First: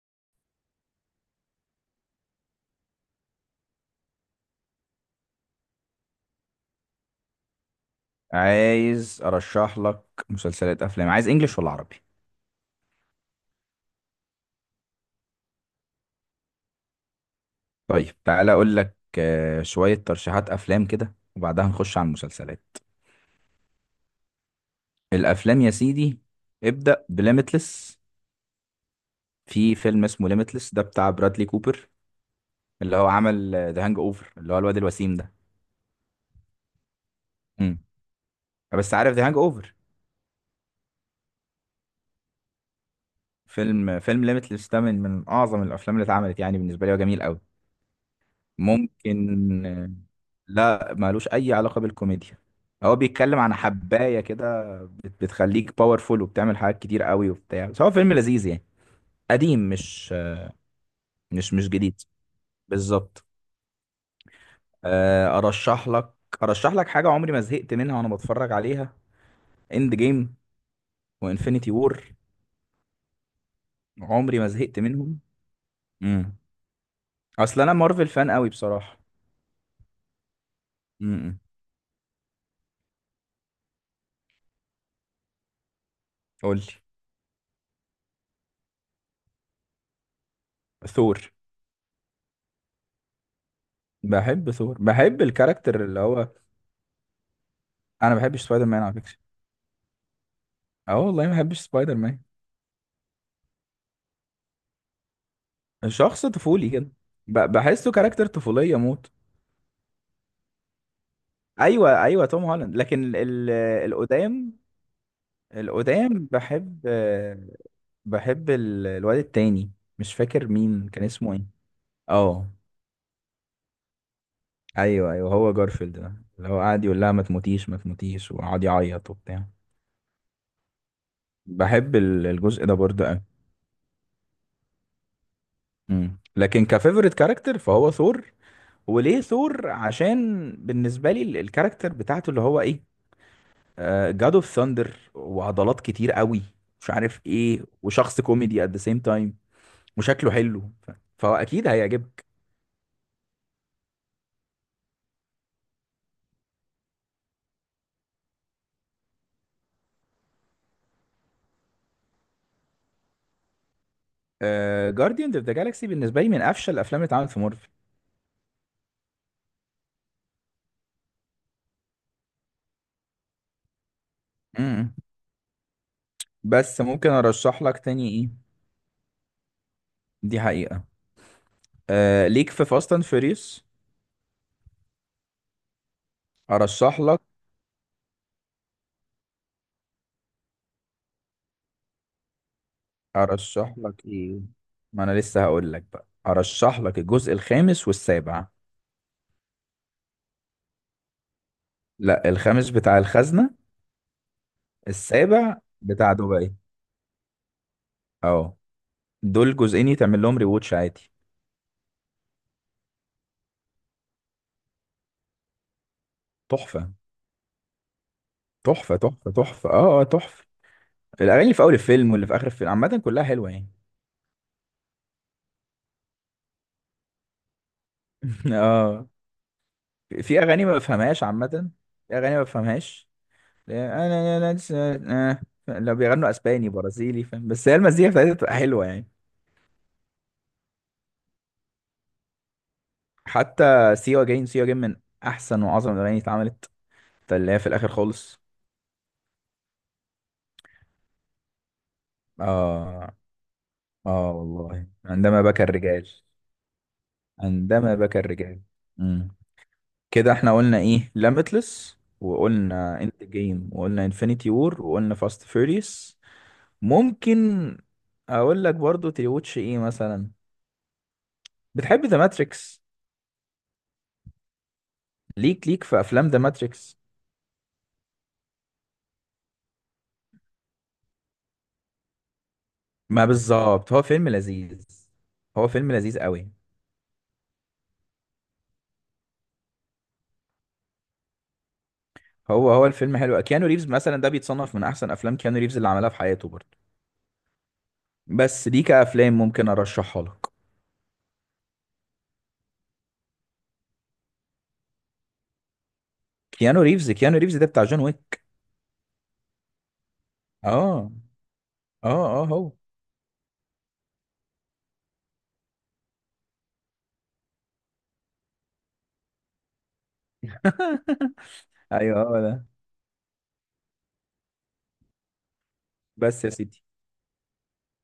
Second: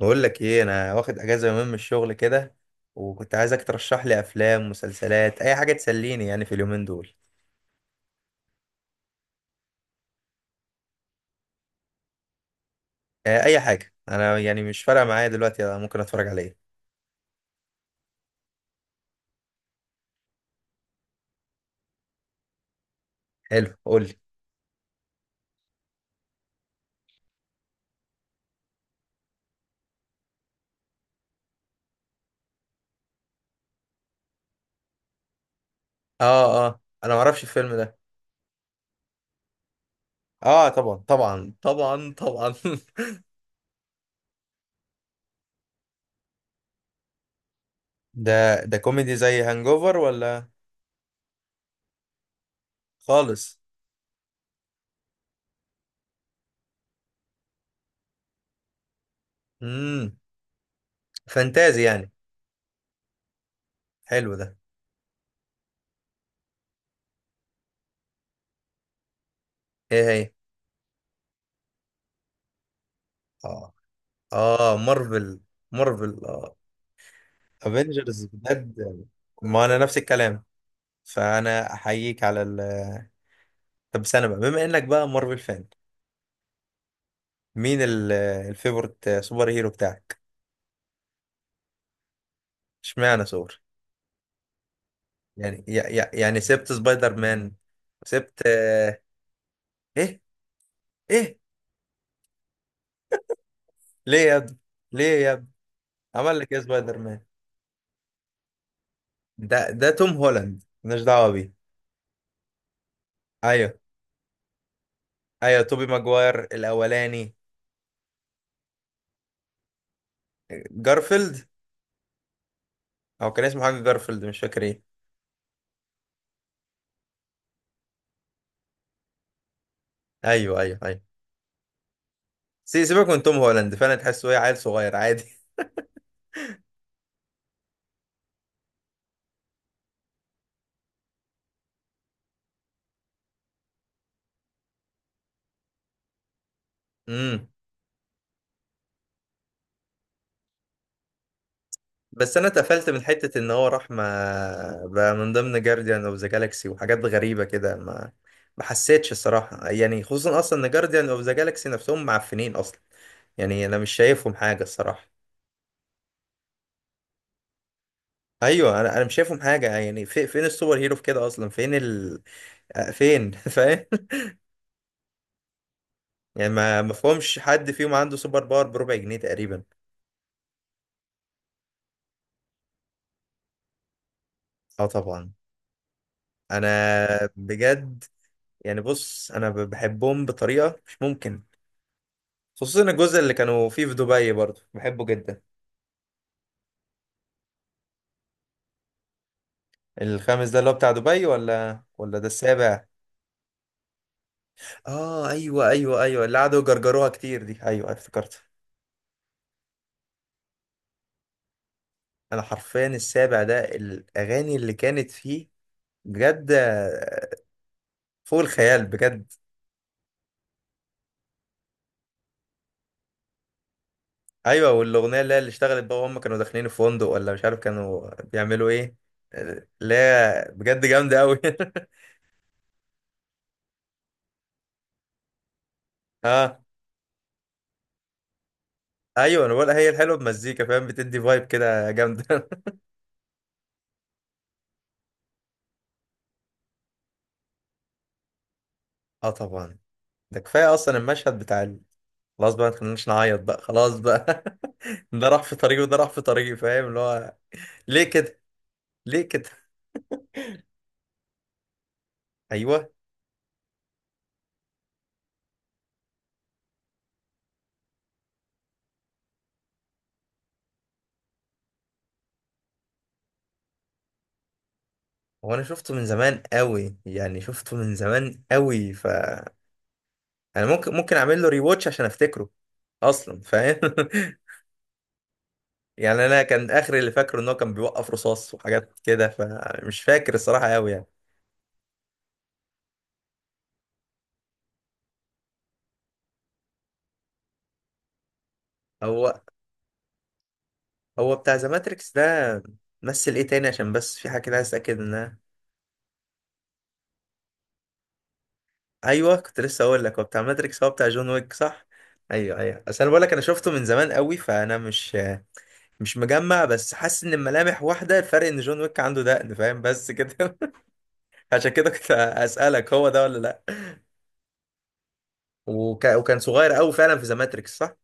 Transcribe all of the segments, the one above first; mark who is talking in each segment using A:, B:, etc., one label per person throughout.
A: بقول لك ايه، انا واخد اجازه يومين من الشغل كده. وكنت عايزك ترشح لي افلام مسلسلات، اي حاجه تسليني يعني في اليومين دول.
B: عايز ارشح لك مسلسلات افلام، عايز انجليش ولا عربي؟
A: آه، اي حاجه، انا يعني مش فارقه معايا دلوقتي. أنا ممكن اتفرج على ايه؟
B: طيب تعالى اقول لك شوية ترشيحات افلام كده وبعدها نخش على المسلسلات.
A: حلو، قول لي.
B: الافلام يا سيدي، ابدأ بليميتلس. في فيلم اسمه ليميتلس ده بتاع برادلي كوبر، اللي هو عمل ذا هانج اوفر، اللي هو الواد الوسيم ده.
A: اه، اه، انا ما اعرفش الفيلم
B: امم
A: ده.
B: بس عارف ذا هانج اوفر.
A: اه طبعا طبعا طبعا طبعا.
B: فيلم ليميتلس ده من اعظم الافلام اللي اتعملت يعني بالنسبة لي، وجميل قوي.
A: ده كوميدي زي
B: ممكن
A: هانجوفر ولا؟
B: لا، مالوش اي علاقة بالكوميديا. هو بيتكلم عن
A: خالص.
B: حباية كده، بتخليك باورفول وبتعمل حاجات كتير قوي وبتاع، بس هو فيلم لذيذ يعني. قديم، مش
A: امم
B: مش
A: فانتازي
B: جديد
A: يعني.
B: بالظبط.
A: حلو ده.
B: ارشح لك، ارشح لك حاجه عمري ما زهقت منها وانا بتفرج عليها: اند
A: ايه هي؟
B: جيم وانفينيتي وور.
A: اه،
B: عمري ما
A: اه،
B: زهقت منهم.
A: مارفل. مارفل،
B: امم
A: اه.
B: اصل انا مارفل
A: افنجرز،
B: فان قوي بصراحه.
A: بجد. ما انا نفس الكلام،
B: امم
A: فانا احييك على ال... طب استنى بقى، بما انك بقى مارفل فان،
B: قول لي.
A: مين الفيفورت سوبر هيرو بتاعك؟
B: ثور.
A: اشمعنى ثور؟
B: بحب ثور، بحب
A: يعني
B: الكاركتر اللي هو.
A: يعني سبت سبايدر مان؟
B: انا ما بحبش
A: سبت؟
B: سبايدر مان على
A: آه،
B: فكره.
A: ايه؟
B: اه والله ما
A: ايه؟
B: بحبش سبايدر مان.
A: ليه يا ابني؟ ليه يا ابني؟
B: شخص
A: عمل لك ايه
B: طفولي كده.
A: سبايدر مان؟
B: بحسه كاركتر طفوليه موت.
A: ده توم هولاند، مالناش دعوه بيه.
B: ايوه ايوه، توم هولاند، لكن
A: ايوه
B: القدام،
A: ايوه، توبي
B: القدام
A: ماجواير
B: بحب.
A: الاولاني.
B: بحب الواد التاني، مش فاكر مين كان اسمه ايه.
A: جارفيلد.
B: اه،
A: او كان اسمه حاجه جارفيلد، مش فاكر ايه.
B: ايوه ايوه، هو جارفيلد ده اللي هو قاعد يقول لها ما تموتيش ما تموتيش وقعد يعيط وبتاع.
A: ايوه ايوه ايوه.
B: بحب الجزء ده برضه
A: سيبك
B: قوي.
A: من توم هولاند، فانا تحسه ايه، عيل صغير عادي.
B: لكن كفيفوريت كاركتر فهو ثور. وليه ثور؟ عشان بالنسبه لي الكاركتر بتاعته اللي هو ايه، جاد اوف ثاندر وعضلات كتير قوي مش عارف
A: امم
B: ايه، وشخص كوميدي ات ذا سيم تايم، وشكله حلو. فهو اكيد هيعجبك.
A: بس انا اتقفلت من حته ان هو راح، ما بقى من ضمن جارديان اوف ذا جالاكسي وحاجات غريبه كده، ما حسيتش الصراحه يعني. خصوصا اصلا ان جارديان اوف ذا جالاكسي نفسهم معفنين اصلا. يعني انا مش شايفهم حاجه الصراحه.
B: جارديان اوف ذا جالاكسي بالنسبه لي من افشل الافلام اللي اتعملت في مارفل.
A: ايوه، انا مش شايفهم حاجه يعني، في فين السوبر هيرو في كده اصلا، فين ال... فين؟ فاهم؟
B: امم
A: يعني
B: بس
A: ما
B: ممكن
A: مفهومش
B: ارشح
A: حد
B: لك
A: فيهم
B: تاني
A: عنده
B: ايه؟
A: سوبر باور بربع جنيه تقريبا.
B: دي حقيقه. آه ليك في فاست اند فيريوس.
A: اه طبعا، انا
B: ارشح لك،
A: بجد يعني، بص انا بحبهم بطريقه مش ممكن. خصوصا الجزء اللي كانوا
B: ارشح
A: فيه في
B: لك
A: دبي،
B: ايه،
A: برضو
B: ما
A: بحبه
B: انا
A: جدا.
B: لسه هقول لك بقى. ارشح لك الجزء الخامس والسابع.
A: الخامس ده اللي هو بتاع دبي، ولا ده
B: لا، الخامس
A: السابع؟
B: بتاع الخزنه،
A: اه،
B: السابع
A: ايوه ايوه
B: بتاع
A: ايوه، اللي
B: دبي.
A: قعدوا يجرجروها كتير دي، ايوه افتكرت.
B: اه، دول جزئين يتعمل لهم ريواتش عادي.
A: انا حرفيا السابع ده الاغاني اللي كانت فيه بجد
B: تحفه
A: فوق الخيال
B: تحفه
A: بجد.
B: تحفه، اه، تحفه. الاغاني اللي في اول الفيلم واللي في اخر الفيلم عامه كلها حلوه يعني.
A: ايوه والاغنيه اللي اشتغلت بقى وهم كانوا داخلين الفندق ولا مش عارف كانوا بيعملوا ايه،
B: اه،
A: اللي
B: في
A: هي
B: اغاني ما
A: بجد جامده
B: بفهمهاش
A: قوي.
B: عامه، في اغاني ما بفهمهاش. انا، انا أنا- لسه- آه. لو بيغنوا
A: اه
B: اسباني برازيلي فاهم، بس هي المزيكا بتاعتها بتبقى حلوه يعني.
A: ايوه، انا بقول هي الحلوه بمزيكا، فاهم، بتدي فايب كده جامده.
B: حتى سيوا جاين، سيوا جاين من احسن واعظم الاغاني اللي اتعملت، اللي هي في الاخر خالص.
A: اه طبعا. ده كفايه اصلا المشهد بتاع ال... خلاص بقى، ما تخليناش
B: اه،
A: نعيط بقى، خلاص
B: اه
A: بقى.
B: والله،
A: ده
B: عندما
A: راح في
B: بكى
A: طريقي وده
B: الرجال.
A: راح في طريقي، فاهم اللي هو.
B: عندما
A: ليه
B: بكى
A: كده؟
B: الرجال.
A: ليه
B: امم
A: كده؟
B: كده احنا قلنا ايه: ليميتلس،
A: ايوه.
B: وقلنا انت جيم، وقلنا انفينيتي وور، وقلنا فاست فيوريوس. ممكن اقول لك برضو تريوتش ايه مثلا. بتحب ذا ماتريكس؟
A: هو انا
B: ليك، ليك
A: شفته
B: في
A: من
B: افلام ذا
A: زمان قوي
B: ماتريكس.
A: يعني، شفته من زمان قوي، ف... انا ممكن اعمل له ريواتش عشان افتكره
B: ما
A: اصلا، فاهم.
B: بالظبط، هو فيلم لذيذ، هو فيلم لذيذ
A: يعني انا
B: قوي.
A: كان اخر اللي فاكره ان هو كان بيوقف رصاص وحاجات كده، فمش فاكر الصراحه قوي يعني.
B: هو الفيلم حلو. كيانو ريفز مثلا ده بيتصنف من احسن افلام كيانو ريفز اللي عملها في حياته برضو. بس دي
A: هو
B: كافلام ممكن ارشحها لك.
A: هو بتاع ذا ماتريكس ده، مثل ايه تاني، عشان بس في حاجه كده عايز اتاكد منها.
B: كيانو ريفز ده بتاع جون ويك.
A: ايوه كنت لسه اقول لك، هو بتاع ماتريكس هو بتاع
B: اه،
A: جون ويك، صح؟
B: اه اه،
A: ايوه
B: هو.
A: ايوه، اصل انا بقول لك انا شفته من زمان قوي، فانا مش مجمع، بس حاسس ان الملامح واحده، الفرق ان جون ويك عنده دقن، فاهم، بس كده. عشان كده كنت
B: ايوه، هو ده.
A: اسالك هو ده ولا لا. وكان
B: بس يا
A: صغير
B: سيدي،
A: قوي فعلا في ذا ماتريكس، صح؟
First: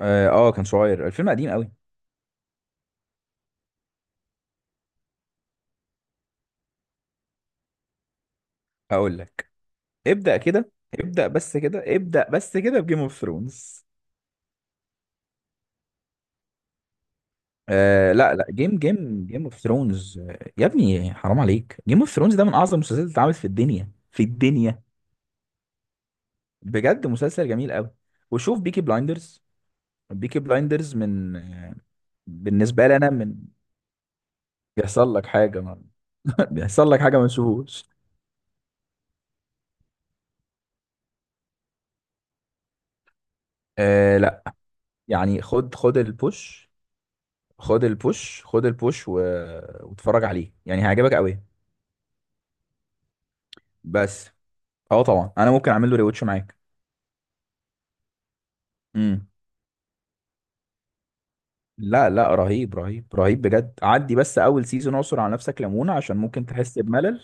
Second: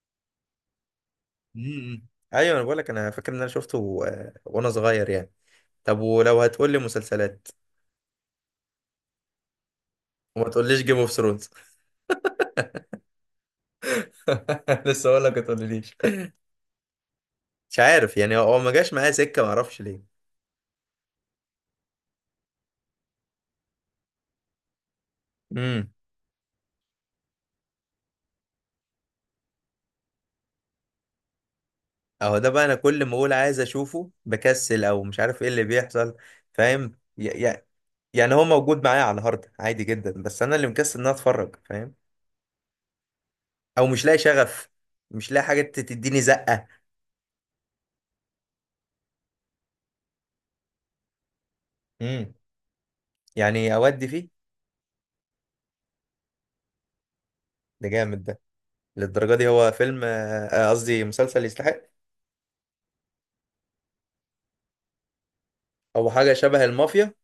B: اه، كان صغير، الفيلم قديم قوي.
A: امم ايوه انا بقول لك انا فاكر ان انا شفته وانا صغير يعني. طب ولو هتقول لي مسلسلات،
B: هقول لك، ابدأ
A: وما
B: كده
A: تقوليش جيم اوف
B: ابدأ
A: ثرونز.
B: بس كده. ابدأ بس كده بجيم اوف ثرونز.
A: لسه اقول لك ما تقوليش. مش
B: آه
A: عارف
B: لا
A: يعني، هو
B: لا،
A: هو ما
B: جيم
A: جاش معايا
B: جيم
A: سكه،
B: جيم
A: ما
B: اوف
A: اعرفش
B: ثرونز. يا ابني حرام عليك، جيم اوف ثرونز ده من اعظم المسلسلات اللي اتعملت في الدنيا، في الدنيا.
A: ليه.
B: بجد مسلسل جميل قوي. وشوف بيكي بلايندرز. بيكي بلايندرز من
A: اهو ده بقى، انا
B: بالنسبة لي
A: كل
B: انا
A: ما اقول
B: من،
A: عايز اشوفه بكسل او
B: بيحصل
A: مش
B: لك
A: عارف ايه
B: حاجة
A: اللي
B: ما.
A: بيحصل.
B: بيحصل
A: فاهم،
B: لك حاجة ما تشوفوش.
A: يعني هو موجود معايا على الهارد عادي جدا، بس انا اللي مكسل ان انا اتفرج، فاهم. او مش
B: آه
A: لاقي
B: لا،
A: شغف. مش
B: يعني
A: لاقي حاجه
B: خد، خد
A: تديني زقه.
B: البوش، خد البوش، واتفرج عليه يعني هيعجبك قوي.
A: امم يعني اودي فيه.
B: بس اه طبعا، انا ممكن اعمل له ريوتش معاك.
A: ده جامد ده.
B: امم،
A: للدرجه دي هو فيلم، قصدي مسلسل يستحق؟
B: لا لا، رهيب رهيب رهيب بجد، عدي بس اول سيزون، اعصر على نفسك ليمونه
A: او
B: عشان
A: حاجه
B: ممكن
A: شبه
B: تحس
A: المافيا.
B: بملل.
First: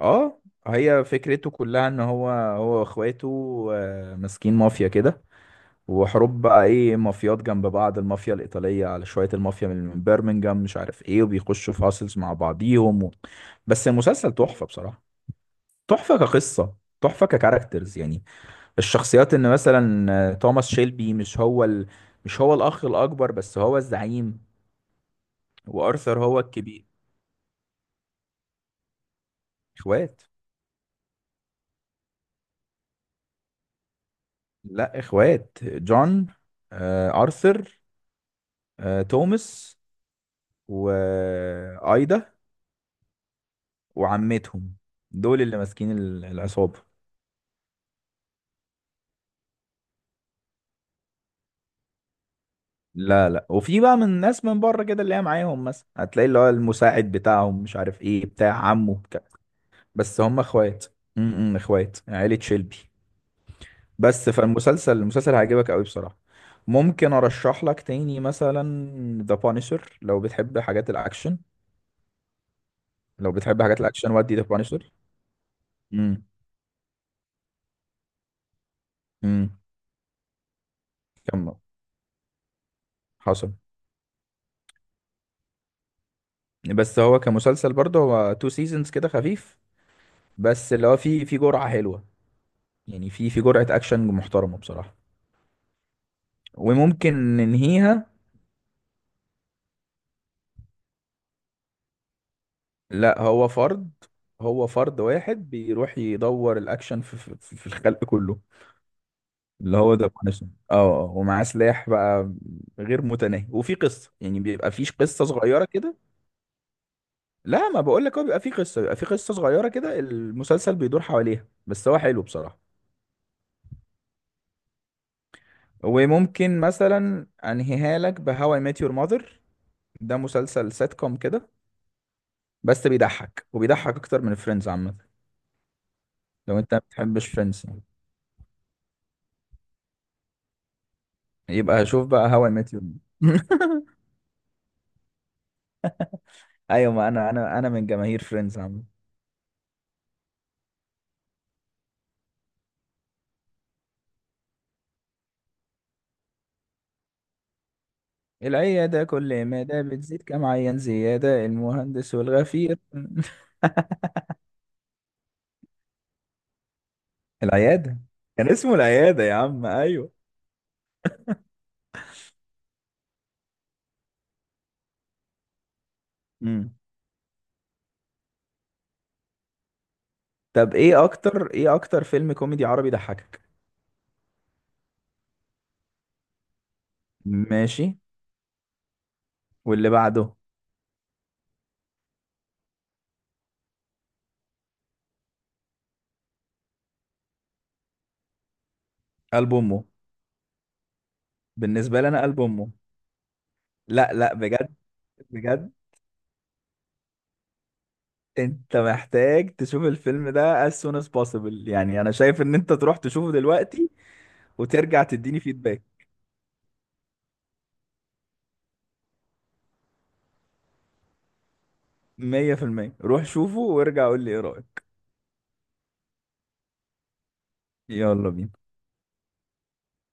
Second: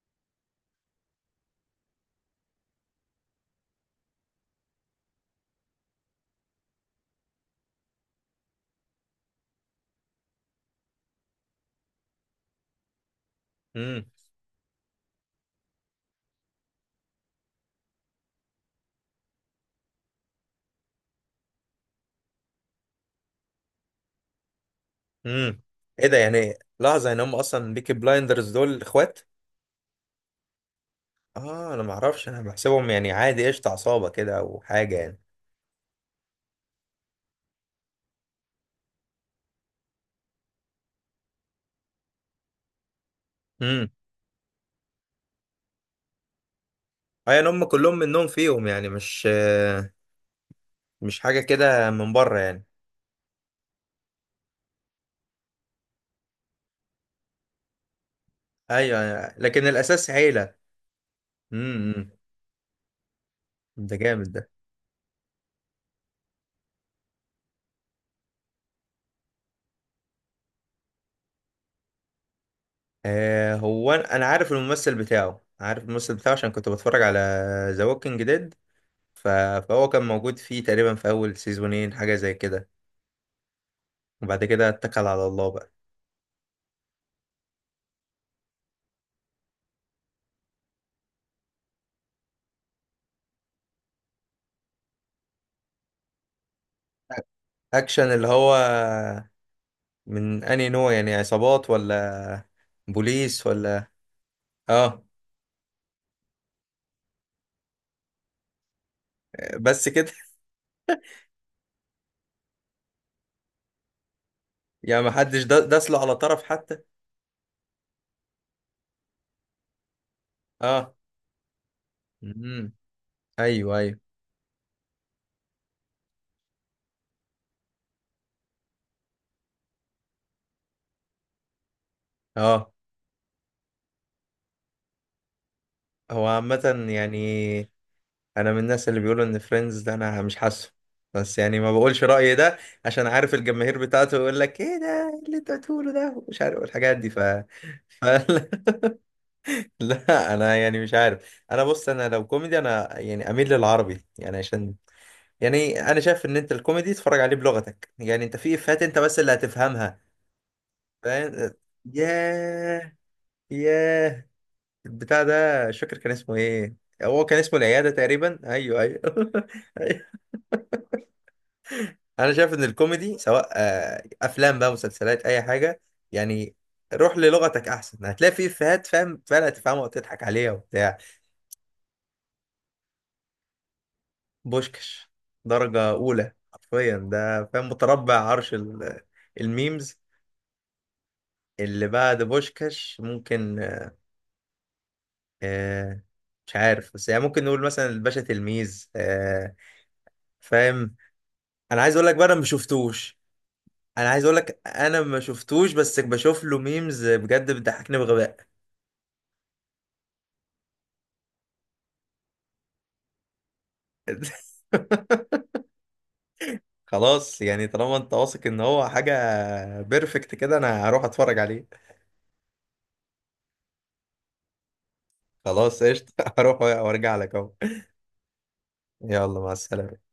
B: اه، هي فكرته كلها ان هو واخواته ماسكين مافيا كده، وحروب بقى ايه، مافيات جنب بعض، المافيا الايطاليه على شويه، المافيا من بيرمنجهام مش عارف ايه، وبيخشوا في هاسلز مع بعضيهم. و... بس
A: امم.
B: المسلسل تحفه بصراحه، تحفه كقصه، تحفه ككاركترز يعني. الشخصيات، ان مثلا توماس شيلبي مش هو ال، مش هو الاخ الاكبر بس هو الزعيم.
A: امم. ايه ده؟
B: وارثر هو
A: يعني
B: الكبير.
A: لحظه، يعني هم اصلا بيكي بلايندرز دول اخوات؟
B: اخوات.
A: اه انا ما اعرفش، انا بحسبهم يعني عادي قشطه عصابه كده او حاجه
B: لا،
A: يعني.
B: اخوات، جون، ارثر، توماس، وايدا، وعمتهم، دول اللي ماسكين العصابة.
A: ايوه هم كلهم منهم فيهم يعني، مش حاجه كده من بره يعني.
B: لا لا، وفي بقى من ناس من بره كده اللي هي معاهم، مثلا هتلاقي اللي هو المساعد بتاعهم مش عارف ايه بتاع عمه بتاع.
A: ايوه لكن الاساس
B: بس هم
A: عيله.
B: اخوات، امم،
A: امم.
B: اخوات،
A: امم.
B: عيلة شيلبي.
A: ده جامد
B: بس
A: ده.
B: فالمسلسل هيعجبك قوي بصراحة. ممكن ارشح لك تاني مثلا ذا بانيشر، لو بتحب حاجات الاكشن. لو بتحب حاجات
A: هو
B: الاكشن
A: انا
B: ودي ذا
A: عارف
B: بانشر.
A: الممثل بتاعه، عارف الممثل
B: امم
A: بتاعه عشان كنت بتفرج على ذا ووكينج ديد،
B: امم،
A: فهو كان موجود فيه تقريبا في اول
B: كمل.
A: سيزونين حاجه زي كده.
B: حصل.
A: وبعد كده اتكل على الله بقى.
B: بس هو كمسلسل برضه هو تو سيزونز كده خفيف، بس اللي هو في جرعة حلوة يعني، في جرعة اكشن محترمة بصراحة، وممكن
A: اكشن
B: ننهيها.
A: اللي هو من انهي نوع يعني، عصابات ولا
B: لا،
A: بوليس
B: هو
A: ولا؟
B: فرد، هو فرد
A: اه
B: واحد بيروح يدور الاكشن في الخلق كله. اللي
A: بس
B: هو ذا
A: كده.
B: بانشر، اه، ومعاه سلاح بقى غير متناهي، وفي قصة يعني، بيبقى فيش
A: يعني
B: قصة
A: محدش
B: صغيرة
A: داس
B: كده.
A: له على طرف حتى.
B: لا ما بقول لك، هو بيبقى فيه قصه، بيبقى فيه قصه صغيره كده، المسلسل
A: اه.
B: بيدور حواليها، بس هو حلو
A: امم.
B: بصراحه.
A: ايوه ايوه.
B: وممكن مثلا انهيها لك بهاو اي ميت يور ماذر. ده مسلسل سيت كوم كده،
A: اه
B: بس بيضحك، وبيضحك اكتر من فريندز عامه.
A: هو
B: لو انت ما
A: عامة يعني.
B: بتحبش فريندز
A: انا من الناس اللي بيقولوا ان فريندز ده انا مش حاسه، بس يعني ما
B: يبقى
A: بقولش
B: شوف بقى
A: رأيي
B: هاو اي
A: ده
B: ميت يور.
A: عشان عارف الجماهير بتاعته يقول لك: ايه ده، إيه اللي انت بتقوله ده، مش عارف
B: ايوه،
A: الحاجات
B: ما
A: دي.
B: انا، انا من
A: ف...
B: جماهير فريندز عامه.
A: لا انا يعني مش عارف، انا بص انا لو كوميدي انا يعني اميل للعربي يعني، عشان يعني انا شايف ان انت الكوميدي تتفرج عليه بلغتك، يعني انت في افيهات انت
B: العياده
A: بس اللي
B: كل ما ده
A: هتفهمها،
B: بتزيد كم عيان زياده،
A: فاهم.
B: المهندس والغفير.
A: ياه. ياه. البتاع ده مش فاكر كان اسمه ايه. هو كان اسمه العيادة
B: العياده،
A: تقريبا،
B: كان اسمه
A: ايوه ايوه.
B: العياده يا عم،
A: أيوة.
B: ايوه.
A: انا شايف ان الكوميدي، سواء افلام بقى مسلسلات اي حاجة يعني،
B: مم.
A: روح للغتك احسن، هتلاقي فيه افيهات فاهم، فعلا هتفهمها وتضحك عليها
B: طب
A: وبتاع.
B: ايه اكتر، ايه اكتر فيلم كوميدي عربي ضحكك؟
A: بوشكش. درجة اولى حرفيا ده، فاهم،
B: ماشي.
A: متربع عرش ال...
B: واللي
A: الميمز.
B: بعده؟
A: اللي بعد بوشكش ممكن آه، مش عارف، بس يعني ممكن نقول مثلا الباشا تلميذ
B: قلب امه.
A: فاهم. انا عايز
B: بالنسبه
A: اقول
B: لي
A: لك
B: انا
A: بقى انا
B: قلب
A: ما
B: امه.
A: شفتوش. انا
B: لا
A: عايز
B: لا
A: اقول لك
B: بجد،
A: انا ما
B: بجد
A: شفتوش، بس بشوف له ميمز بجد بتضحكني بغباء.
B: انت محتاج تشوف الفيلم ده as soon as possible، يعني انا شايف ان انت تروح تشوفه دلوقتي وترجع تديني فيدباك.
A: خلاص يعني، طالما انت واثق ان هو حاجه بيرفكت كده، انا هروح اتفرج عليه.
B: 100%. روح شوفه وارجع قول لي ايه رايك.
A: خلاص قشطه. هروح وارجع لك اهو.
B: يلا بينا.
A: يلا، مع السلامه.